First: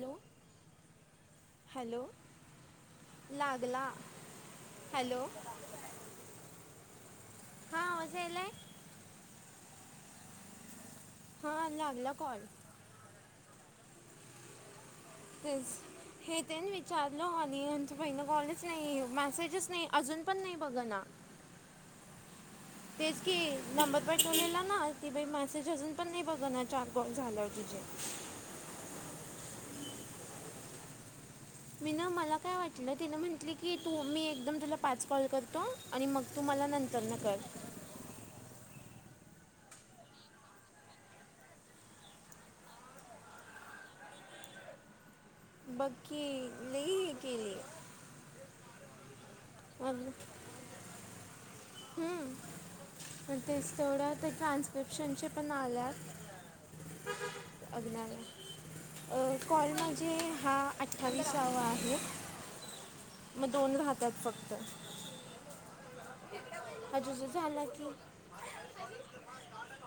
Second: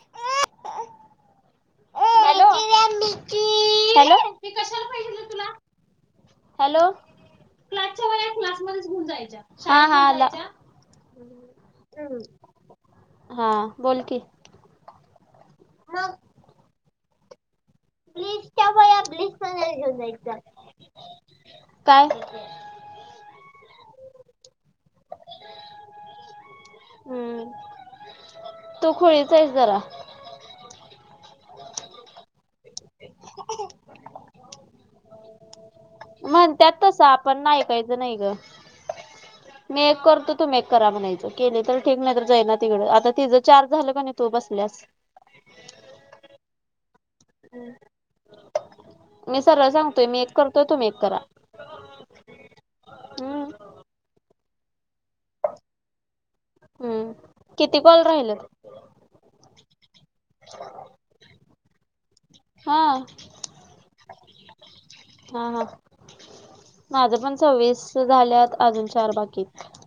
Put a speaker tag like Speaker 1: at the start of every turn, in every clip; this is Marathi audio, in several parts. Speaker 1: लो हॅलो लागला
Speaker 2: [unintelligible] हॅलो ते कशाला पाहिजे
Speaker 1: हॅलो
Speaker 2: रे तुला हॅलो
Speaker 1: हां
Speaker 2: क्लासच्या
Speaker 1: आवाज
Speaker 2: वह्या
Speaker 1: यायलाय
Speaker 2: क्लासमध्येच घेऊन जायच्या शाळेत घेऊन जायच्या
Speaker 1: हा लागला कॉल
Speaker 2: हा बोल की
Speaker 1: तेच
Speaker 2: मग
Speaker 1: हे ते विचारलं होनियन त पहिलं कॉलच
Speaker 2: ब्लीचच्या
Speaker 1: नाही
Speaker 2: वया ब्लीच
Speaker 1: मेसेजच
Speaker 2: पावडर
Speaker 1: नाही
Speaker 2: घेऊन
Speaker 1: अजून पण
Speaker 2: जायचं
Speaker 1: नाही बघ ना
Speaker 2: काय
Speaker 1: तेच की नंबर पठवलेला ना ती बाई मेसेज अजून पण नाही बघा ना चार कॉल
Speaker 2: हम्म
Speaker 1: झालंवर तिचे
Speaker 2: तू खुळीच आहेस जरा
Speaker 1: मीना मला काय वाटलं तिनं म्हटलं की तू मी एकदम तुला पाच कॉल करतो आणि मग तू मला
Speaker 2: म्हणत्यात
Speaker 1: नंतर
Speaker 2: तसं
Speaker 1: न कर
Speaker 2: [unintelligible] नाही ग
Speaker 1: [inaudible]
Speaker 2: मी एक करतो तू मी एक करा म्हनायच केल तर ठीक नाही तर जाई ना तिकडं आता तिझं चार झालं किनाय तू बसल्यास
Speaker 1: बघ की लई केली
Speaker 2: मी सरळ
Speaker 1: मग
Speaker 2: सांगतोय मी एक करतोय तुम्ही एक करा
Speaker 1: हम आणि
Speaker 2: हम्म
Speaker 1: तेच तेवढं तर ट्रान्स्क्रिप्शनचे पण आल्यात
Speaker 2: हम्म किती कॉल राहिलेत
Speaker 1: अ कॉल माझे हा अठ्ठावीसावा आहे
Speaker 2: हां
Speaker 1: मग दोन राहतात फक्त
Speaker 2: हा हा
Speaker 1: हा
Speaker 2: माझ
Speaker 1: तुझं
Speaker 2: पण
Speaker 1: झाला की
Speaker 2: सव्वीस झाल्यात अजून चार बाकी हाईत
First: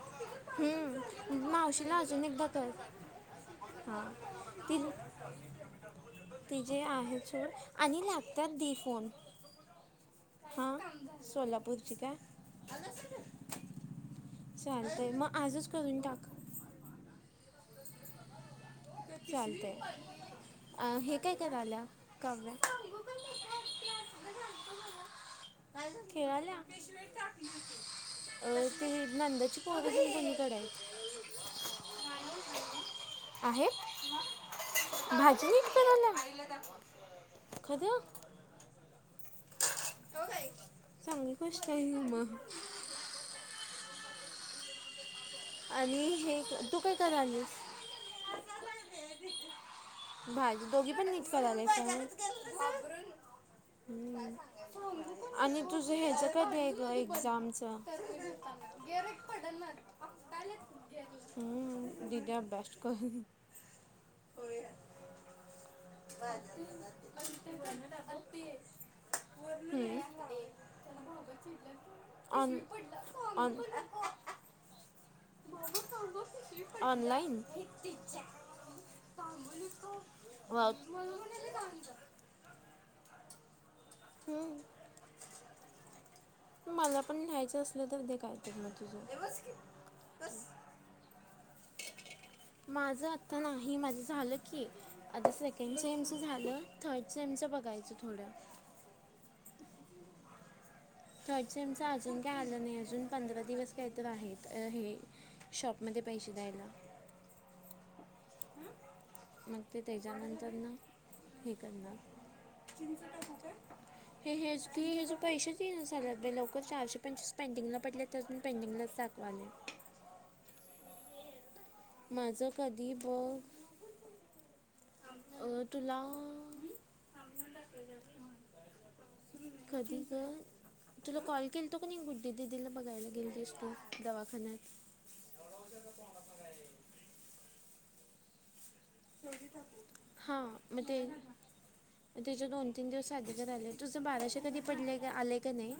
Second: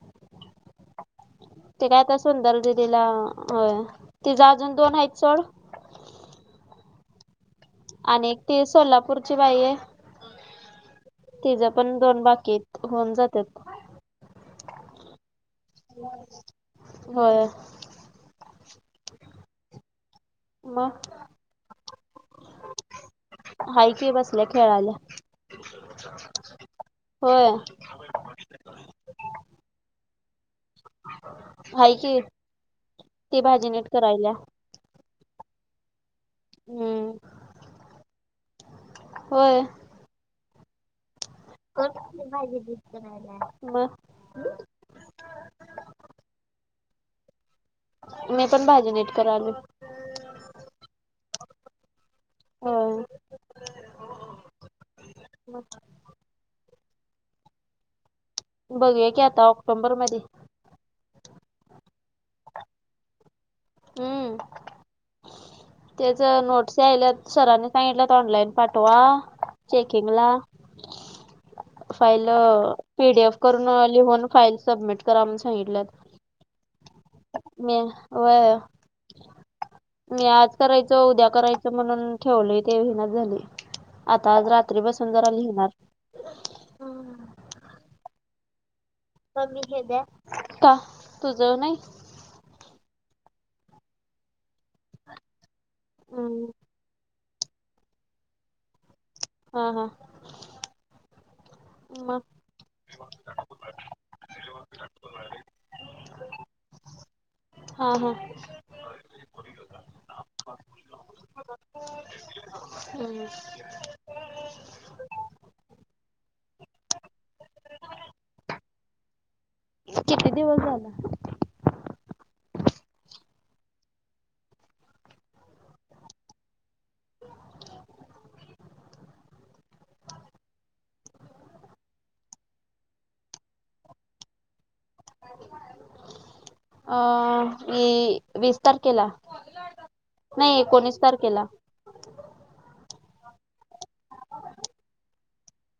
Speaker 1: हम्म मावशीला
Speaker 2: काय आता
Speaker 1: अजून एक [unintelligible]
Speaker 2: सुंदर दिदीला होय
Speaker 1: हा
Speaker 2: तिचं अजून
Speaker 1: ति
Speaker 2: दोन आहेत सोड
Speaker 1: ती जे आहेच आणि
Speaker 2: आणि एक
Speaker 1: लागतात
Speaker 2: ती
Speaker 1: दि फोन
Speaker 2: सोलापूरची
Speaker 1: आ
Speaker 2: तिजपण दोन बाकी हाईत होऊन जातात
Speaker 1: चालतंय मग आजच करून टाका
Speaker 2: होय
Speaker 1: [inaudible] चालतय अ
Speaker 2: मग
Speaker 1: हे काय करायल्या काव्या
Speaker 2: हाय की बसल्या खेळाल्या
Speaker 1: [unintelligible] खेळाल्या पिशवित टाक
Speaker 2: होय
Speaker 1: ते अ ति नंदची पोरगी मम्मीकड हाय
Speaker 2: हाय कि ती भाजी
Speaker 1: आहेत
Speaker 2: निट
Speaker 1: भाजी निट कराल्या खरं.
Speaker 2: व्हयं.
Speaker 1: चोर हायत. चांगली क
Speaker 2: [inaudible]
Speaker 1: आणि हे तू काय करालीस.
Speaker 2: मी पण भाजी नीट करालोय.
Speaker 1: भाजी दोघी पण निट करायल्यास होय.
Speaker 2: होय
Speaker 1: हम. आणि तुझं हेच कधी ये गं. जा आमचं.
Speaker 2: बघूया की आता ऑक्टोबर मध्ये
Speaker 1: हम... दीदी अभ्यास करू
Speaker 2: हम्म तेच नोट्स
Speaker 1: होया.
Speaker 2: यायल्यात सरांनी सांगितल्यात ऑनलाईन पाठवा
Speaker 1: हम्म. [unintelligible] ऑन
Speaker 2: पहिलं पीडीएफ करून, लिहून फाईल सबमिट. करा म्हणून सांगितल्यात
Speaker 1: ऑनलाइन. [inaudible]
Speaker 2: मी व्हय ठेवले ते विहिनाच झालंय, आता आज
Speaker 1: हम्म
Speaker 2: रात्री बसून जरा लिहिणार.
Speaker 1: मला पण न्यायचं असलं तर दे काय. [unintelligible] तुझं.
Speaker 2: का तुझं नाही.
Speaker 1: माझं आता नाही, माझं झालं की. आता सेकंड सेमच
Speaker 2: हम्म
Speaker 1: झालं, थर्ड सेमच बघायचं थोडं.
Speaker 2: हा हा.
Speaker 1: चर्चमच अजून
Speaker 2: मग
Speaker 1: काय आलं नाही, अजून पंधरा दिवस काय तर आहेत हे. शॉपमध्ये पैसे द्यायला.
Speaker 2: हा हा.
Speaker 1: मग ते तेच्यानंतरन. ठीक आहे ना, हे हेच की हेज पैसेचं. तीन सारल बाई लवकर. चारशे पंचवीस पेंटिंगला पडले ते पेंटिंगलाच‌ दाखवाले.
Speaker 2: किती दिवस झालं.
Speaker 1: माझं कधी बघं. अ.. तुला. कधी गं. तुला कॉल केलतो कणी, गुड्डी दिदीला बघायला गेलतीस तु दवाखान्यात.
Speaker 2: अ... मी. वीस तारखेला, नाही एकोणीस तारखेला.
Speaker 1: तुचे दोन तीन दिवस आधी का राहिले, तुझं बाराशे कधी पडले गं आले का नाही.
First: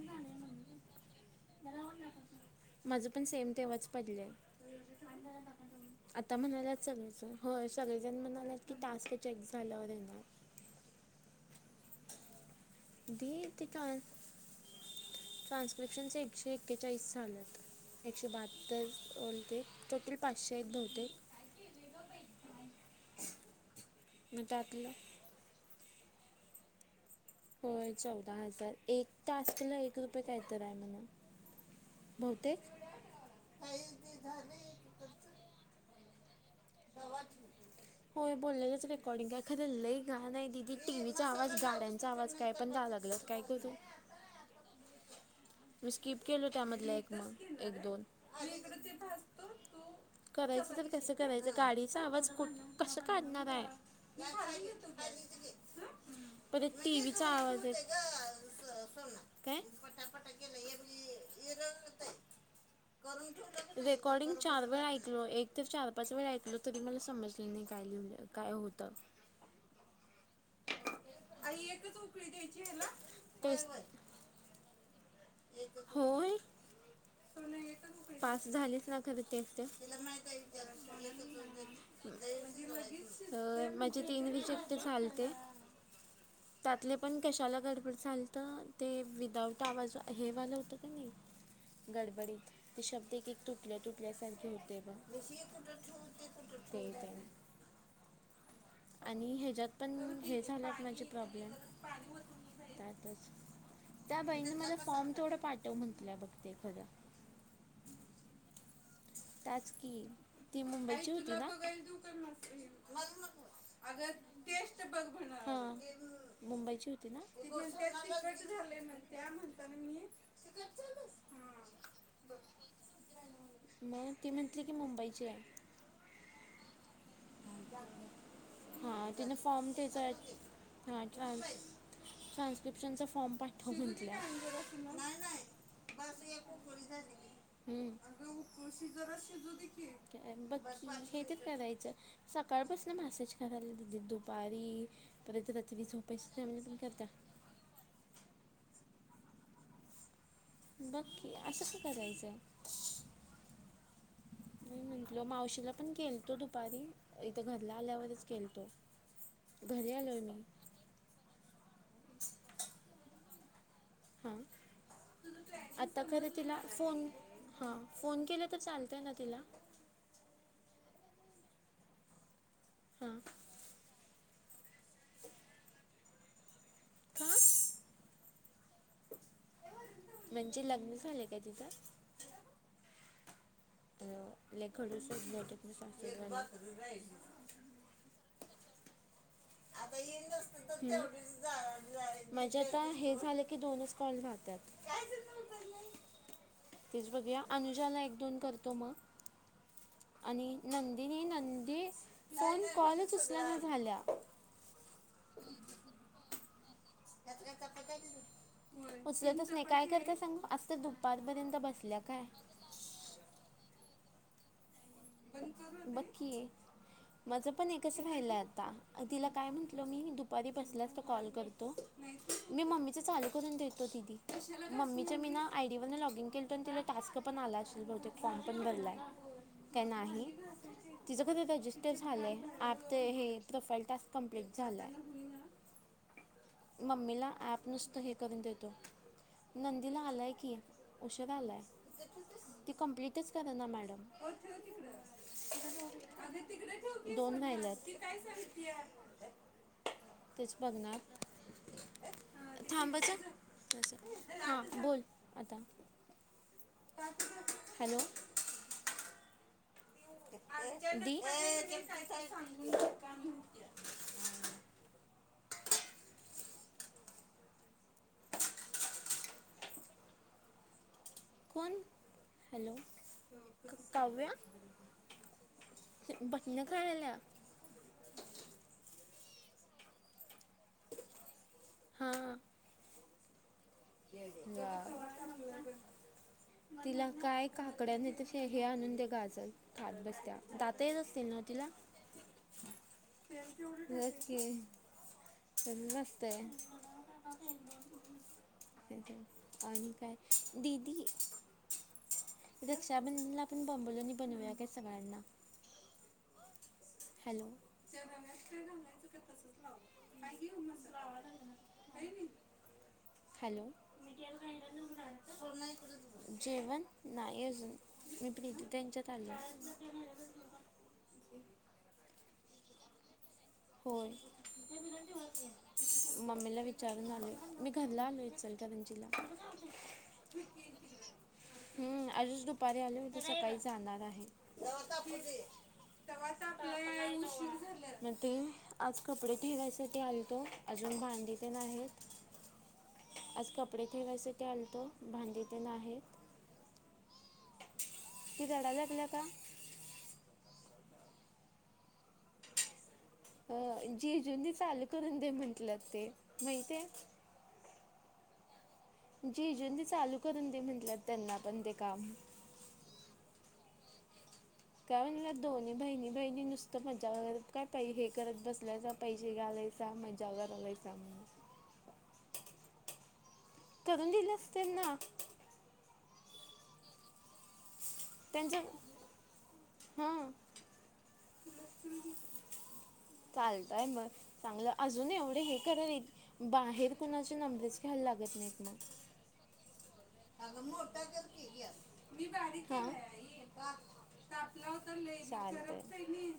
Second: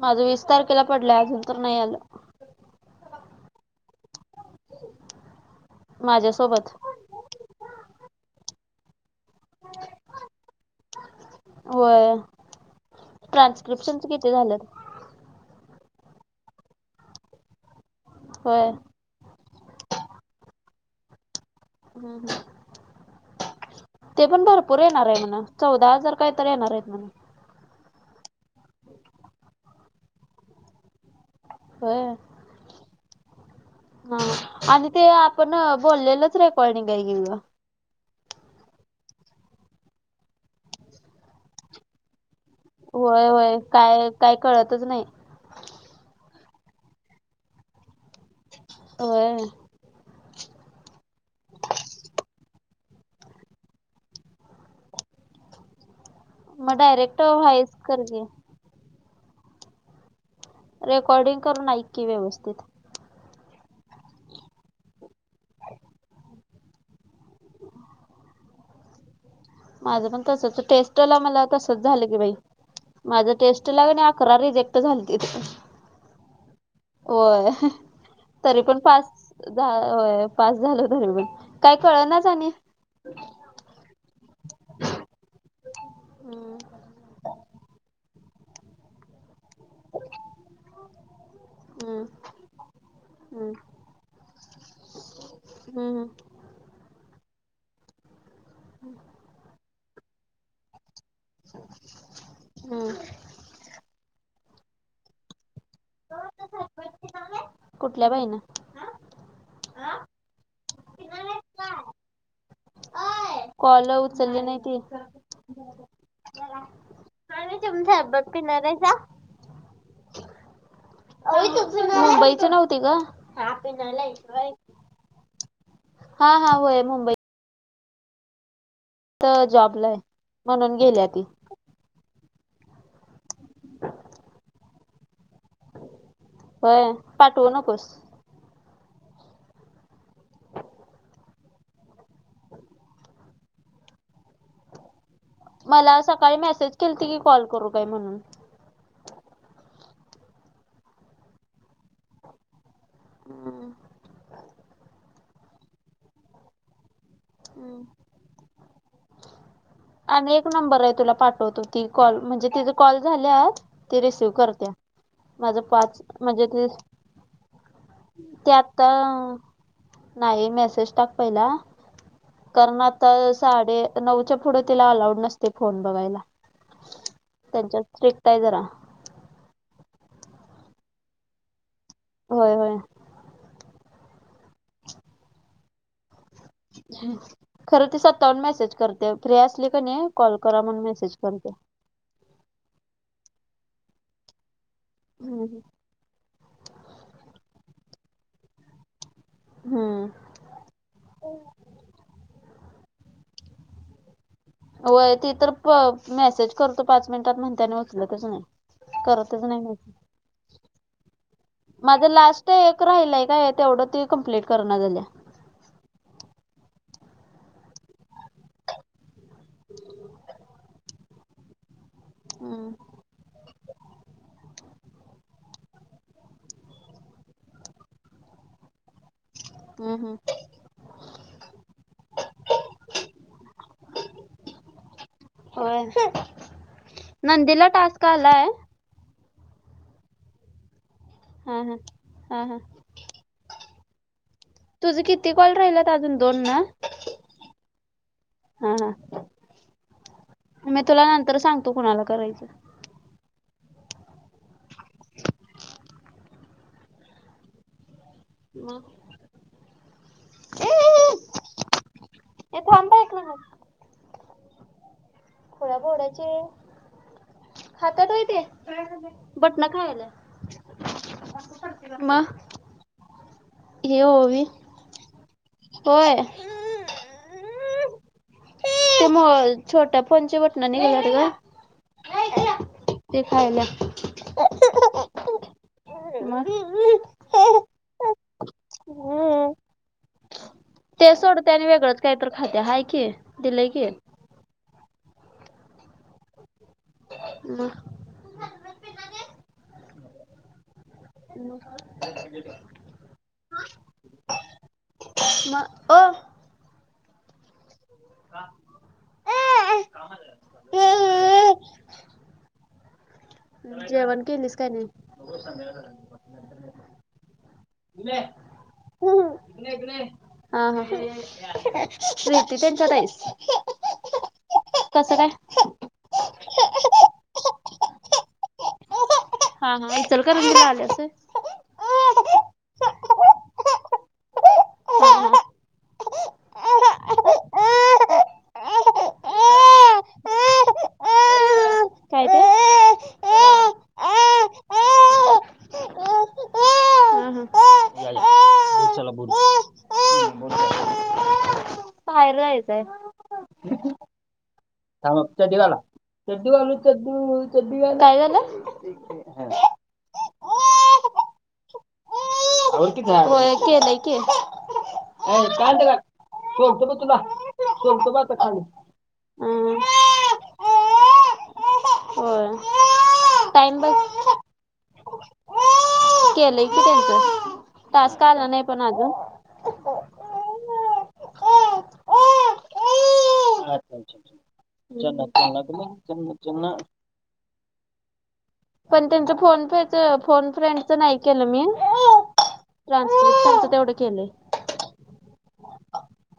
Speaker 2: माझं वीस तारखेला पडलंय, अजून तर नाही आलं.
Speaker 1: माझं पण सेम तेव्हाच पडलंय. [unintelligible] आता
Speaker 2: माझ्यासोबत
Speaker 1: म्हणालात सगळेजण होय, सगळेजण म्हणालेत की टास्क चेक झाल्या वर येणार.
Speaker 2: होय ट्रान्स्क्रिप्शनच किती झाल्यात.
Speaker 1: ट्रान्स्क्रिप्शन्सच एकशे एक्केचाळीस झाल्यात. एकशे
Speaker 2: होय
Speaker 1: बहात्तर बोलते, टोटल पाचशे येत बहुतेक.
Speaker 2: हम्म ते
Speaker 1: मग
Speaker 2: पण भरपूर
Speaker 1: त्यातलं
Speaker 2: येणार आहे म्हण चौदा हजार काय तर येणार आहेत म्हण
Speaker 1: होय चौदा हजार एक टास्क ला एक रुपये काय तर आहे म्हण
Speaker 2: होय
Speaker 1: तेच
Speaker 2: हा आणि ते आपण बोललेलंच रेकॉर्डिंग आहे कि गं
Speaker 1: होय बोलेलच रिकॉर्डिंग खर लई घाण आहे दिदी टीव्ही चा आवाज गाड्यांचा चा आवाज कायपण [inaudible]
Speaker 2: होय
Speaker 1: काय
Speaker 2: होय
Speaker 1: करू
Speaker 2: काय काय कळतच नाय
Speaker 1: मी स्किप केलो त्यामधलं एक मग एक दोन.
Speaker 2: होय.
Speaker 1: करायचं तर कस करायचं गाडीचा आवाज कुठ कस काढणार हाय. [inaudible]
Speaker 2: मग डायरेक्ट व्हायच कर की
Speaker 1: काय
Speaker 2: रेकॉर्डिंग करून ऐक की व्यवस्थित.
Speaker 1: रेकॉर्डिंग चार वेळ ऐकलो एक ते चार पाच वेळ ऐकलो तरी मला समजले नाही काय लिव्हल काय होतं
Speaker 2: माझं पण तसच टेस्टला मला तसच झालं की बाई माझ
Speaker 1: तेच
Speaker 2: टेस्ट ला कणी अकरा रिजेक्ट झालतीत
Speaker 1: होय
Speaker 2: होय
Speaker 1: पास
Speaker 2: तरी पण
Speaker 1: झालेच ना
Speaker 2: पास
Speaker 1: खर ते
Speaker 2: झा होय पास झालो तरी पण काय कळनाच आणि
Speaker 1: माझे ते इंग्लिश ते चाल
Speaker 2: हम्म
Speaker 1: त्यातले पण कशाला गडबड झाल त ते विदाउट आवाज हेवालं होतं कणी
Speaker 2: हम्म
Speaker 1: गडबडीत ते शब्द एक एक
Speaker 2: हम्म
Speaker 1: तुटल्या तुटल्यासारखे होते बघा
Speaker 2: हम्म
Speaker 1: ते ते आणि ह्याच्यात पण हे झालंत माझे प्रॉब्लेम
Speaker 2: हम्म
Speaker 1: त्यातच त्या बाईने मला फॉर्म थोडं पाठ म्हंतल्या बघते खरं
Speaker 2: हम्म कुठल्या बाईनं
Speaker 1: त्याच की ती मुंबईची होती काय
Speaker 2: कॉल उचलली नाही ती
Speaker 1: हा मुंबईची होती ना.
Speaker 2: आणि तुम्ही सरबत पिणार हायसा?
Speaker 1: [inaudible]
Speaker 2: मुंबईच नव्हती ग
Speaker 1: मग म्हटली ती मुंबईची आहे.
Speaker 2: हा हा होय मुंबई
Speaker 1: तिनं फॉर्म [inaudible]
Speaker 2: जॉबला आहे म्हणून गेल्या ती
Speaker 1: ट्रान्स्क्रिप्शनचा फॉर्म पाठव म्हटल्या
Speaker 2: होय पाठवू नकोस
Speaker 1: हम्म बघ की हे ते तर करायचं सकाळपासून मॅसेज करायला दिदी दुपारी परत रात्री
Speaker 2: मला
Speaker 1: झोप्याच
Speaker 2: सकाळी
Speaker 1: टाइमला
Speaker 2: मेसेज
Speaker 1: पण करत्या
Speaker 2: केलती की कॉल करू काय म्हणून
Speaker 1: बघकी असं का करायचंय
Speaker 2: हम्म
Speaker 1: मी म्हट मावशीला पण केलतो दुपारी इथं घरला
Speaker 2: हम्म.
Speaker 1: आल्यावरच केलतो घरी आल्यावर
Speaker 2: आणि
Speaker 1: नाही.
Speaker 2: एक नंबर आहे तुला पाठवतो ती कॉल म्हणजे तीच कॉल झाल्यात, ती रिसीव
Speaker 1: हां
Speaker 2: करत्या. माझ पाच
Speaker 1: आता खरं
Speaker 2: म्हणजे,
Speaker 1: तिला
Speaker 2: तेच
Speaker 1: फोन हां फोन केला तर
Speaker 2: त्यात
Speaker 1: चालतंय ना
Speaker 2: अ....
Speaker 1: तिला?
Speaker 2: नाही मेसेज टाक पहिला. कारण आता
Speaker 1: हां
Speaker 2: साडे नऊच्या पुढे तिला अलाउड नसते फोन बघायला.
Speaker 1: का
Speaker 2: त्यांच्यात स्ट्रिक्ट आहे जरा.
Speaker 1: म्हणजे लग्न झालंय काय तिचं.
Speaker 2: होय होय.
Speaker 1: लय खडूस आहेत, बहुतेक सासू‌ तेनी.
Speaker 2: खरं ती स्वतःहून मेसेज करत्या, फ्री असली कणी कॉल करा म्हणून मेसेज करत्या.
Speaker 1: माझे आता हे झालं की, दोनच कॉल राहत्यात.
Speaker 2: हम हम.
Speaker 1: तेच बघूया, अनुजाला एक दोन करतो मग.
Speaker 2: हम्म.
Speaker 1: आणि नंदीनी नंदी फोन कॉलच उचलणं झाल्या.
Speaker 2: होय. ती तर मेसेज करतो, पाच मिनिटात म्हणत्या आणि उचलतच नाही. करतच
Speaker 1: उचलतच नाही काय
Speaker 2: मेसेज.
Speaker 1: करता सांगू, आज तर दुपारपर्यंत बसल्या काय.
Speaker 2: ते एक राहिलंय काय, तेवढं ती कंप्लीट करण झाल्या.
Speaker 1: बघ की, माझं पण एकच राहिलं आता, तिला काय म्हटलं मी दुपारी बसल्यास की कॉल करतो. मी
Speaker 2: हम्म
Speaker 1: मम्मीच चालू करून देतो दिदी. मम्मीच्या मी न आयडीवरन लॉगिन केलतो. आणि तिला टास्क पण आला असेल, बहुतेक फॉर्म पण भरलाय. त्या
Speaker 2: हम्म हम्म
Speaker 1: नाही. तिचं कधी रजिस्टर झालंय, आप ते हे प्रोफाईल टास्क कप्लीट झालायं.
Speaker 2: होय.
Speaker 1: मम्मीला
Speaker 2: नंदीला
Speaker 1: ऍप नुसतं
Speaker 2: टास्क
Speaker 1: हे करून
Speaker 2: आलाय
Speaker 1: देतो. नंदीला आलाय की, उशीर आलाय,
Speaker 2: हा हा. हा हा
Speaker 1: ती कंप्लीटच कर ना मॅडम.
Speaker 2: तुझं किती कॉल राहिल्यात अजून दोन ना
Speaker 1: दोन राहिल्यात.
Speaker 2: हा हा.
Speaker 1: तेच बघणार.
Speaker 2: तो कोणाला करायच.
Speaker 1: थांबच असं, हां बोल आता. हॅलो.
Speaker 2: मग, ए थांब बाळ एक मिनिट
Speaker 1: [unintelligible]
Speaker 2: खुळ्याबोड्याचे. खात्यात व्हय ते, बटण खायाल्या.
Speaker 1: कोण हॅलो
Speaker 2: हे
Speaker 1: काव्या.
Speaker 2: ओवी होय.
Speaker 1: बटन खायाल्या.
Speaker 2: त्या छोट्या फोनची बटन निघल्यात गं.
Speaker 1: हा.
Speaker 2: ते खायाल्या.
Speaker 1: [unintelligible]
Speaker 2: मग
Speaker 1: तिला काय काकड्या नाही तर, हे आणून दे गाजत खात बसत्या. दात येत
Speaker 2: ते
Speaker 1: असतील नव्हं
Speaker 2: सोडते आणि
Speaker 1: तिला,
Speaker 2: वेगळंच काहीतर खात्या हाय की दिलंय की
Speaker 1: व्हयं की. [unintelligible]
Speaker 2: म.
Speaker 1: ते ते आणि काय दिदी
Speaker 2: [unintelligible]
Speaker 1: रक्षाबंधनला आपण बोंबलनी बनवूया काय सगळ्यांना.
Speaker 2: म अ
Speaker 1: हॅलो. हॅलो.
Speaker 2: जेवण केलीस का नाही?
Speaker 1: जेवण नाही अजून मी प्रीती त्यांच्यात आलं.
Speaker 2: हा हा प्रीती त्यांच्या ताईस.
Speaker 1: होय मग मम्मीला विचारून आलोय
Speaker 2: काय?
Speaker 1: मी घरला आलोय इचलकरंजीला.
Speaker 2: हा हा इचलकरंजीला आल्यास?
Speaker 1: हम्म आजच दुपारी आले होते सकाळी जाणार आहे.
Speaker 2: हा हा.
Speaker 1: [unintelligible] आज कपडे ठेवायसाठी आलतो अजून भांडीतेन आहे.
Speaker 2: काय काय
Speaker 1: आज कपडे ठेवाय साठी आलतं भांडी तेन आहे.
Speaker 2: यायला
Speaker 1: ती रडायला
Speaker 2: बोल
Speaker 1: लागलं
Speaker 2: चला
Speaker 1: का?
Speaker 2: बोल पायऱ्या येताय
Speaker 1: जीजूंनी चालू करून
Speaker 2: थांबा
Speaker 1: दे
Speaker 2: चड्डी घाला
Speaker 1: म्हटल्यात ते
Speaker 2: चड्डू घालू
Speaker 1: माहितीये
Speaker 2: चड्डू. काय झालं?
Speaker 1: जिजवंती चालू करून दे म्हटलं त्यांना पण ते काम.
Speaker 2: आवर होय केलं की.
Speaker 1: काय म्हणलं दोन्ही
Speaker 2: काय का
Speaker 1: बहिणी बहिणी नुसतं
Speaker 2: सोडतो बघ
Speaker 1: मजा
Speaker 2: तुला
Speaker 1: वगैरे काय पाहि हे
Speaker 2: सोडतो बघ आता
Speaker 1: करत
Speaker 2: खाली
Speaker 1: बसल्या जा पैशे
Speaker 2: हम्म.
Speaker 1: घालयाचे आहे मज्जा करायला समान आहे.
Speaker 2: होय टाइम बघ.
Speaker 1: दिलस त्यांना
Speaker 2: केलोय की त्यांचं टास्क आला नाही पण अजून.
Speaker 1: हा चालतय
Speaker 2: अच्छा अच्छा
Speaker 1: मग.
Speaker 2: अच्छा
Speaker 1: चांगलं अजून
Speaker 2: चन्ना
Speaker 1: एवढे हे
Speaker 2: चन्ना तुम्ही चन्ना
Speaker 1: करवेत
Speaker 2: चन्ना
Speaker 1: बाहेर कुणाचे नंबरेच घ्यायला लागत नाहीत म.
Speaker 2: त्यांचा फोन फे ते फोन फ्रेंडच केलं मी
Speaker 1: मी बारीक
Speaker 2: ट्रान्सक्रिप्शनच तेवढं केलेय.
Speaker 1: चालतंय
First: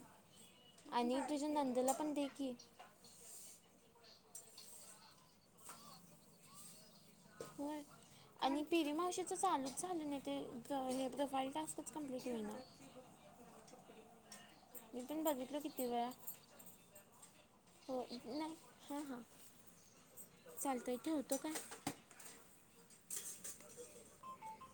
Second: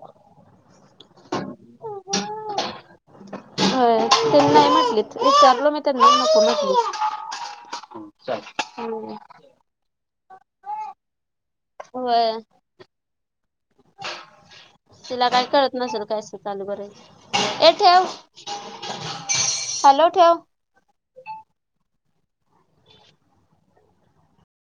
Speaker 1: आणि तुझ्या नंदेला पण दे की.
Speaker 2: होय त्यांना नाही म्हटलीत विचारलं मी त्यांना नको म्हटली.
Speaker 1: होय. आणि पीरी
Speaker 2: हम्म
Speaker 1: मावशीचं चालूच झालं नाही ते प्र हे प्रोफाईल टास्कच कम्प्लीट
Speaker 2: होय
Speaker 1: होई ना. मी पण
Speaker 2: तिला काय
Speaker 1: बघितलं
Speaker 2: कळत
Speaker 1: किती
Speaker 2: नसेल
Speaker 1: वेळा
Speaker 2: कसं चालू करायच ए
Speaker 1: हो
Speaker 2: ठेव.
Speaker 1: नाही
Speaker 2: हॅलो ठेव.
Speaker 1: चालतोय ठेवतो का?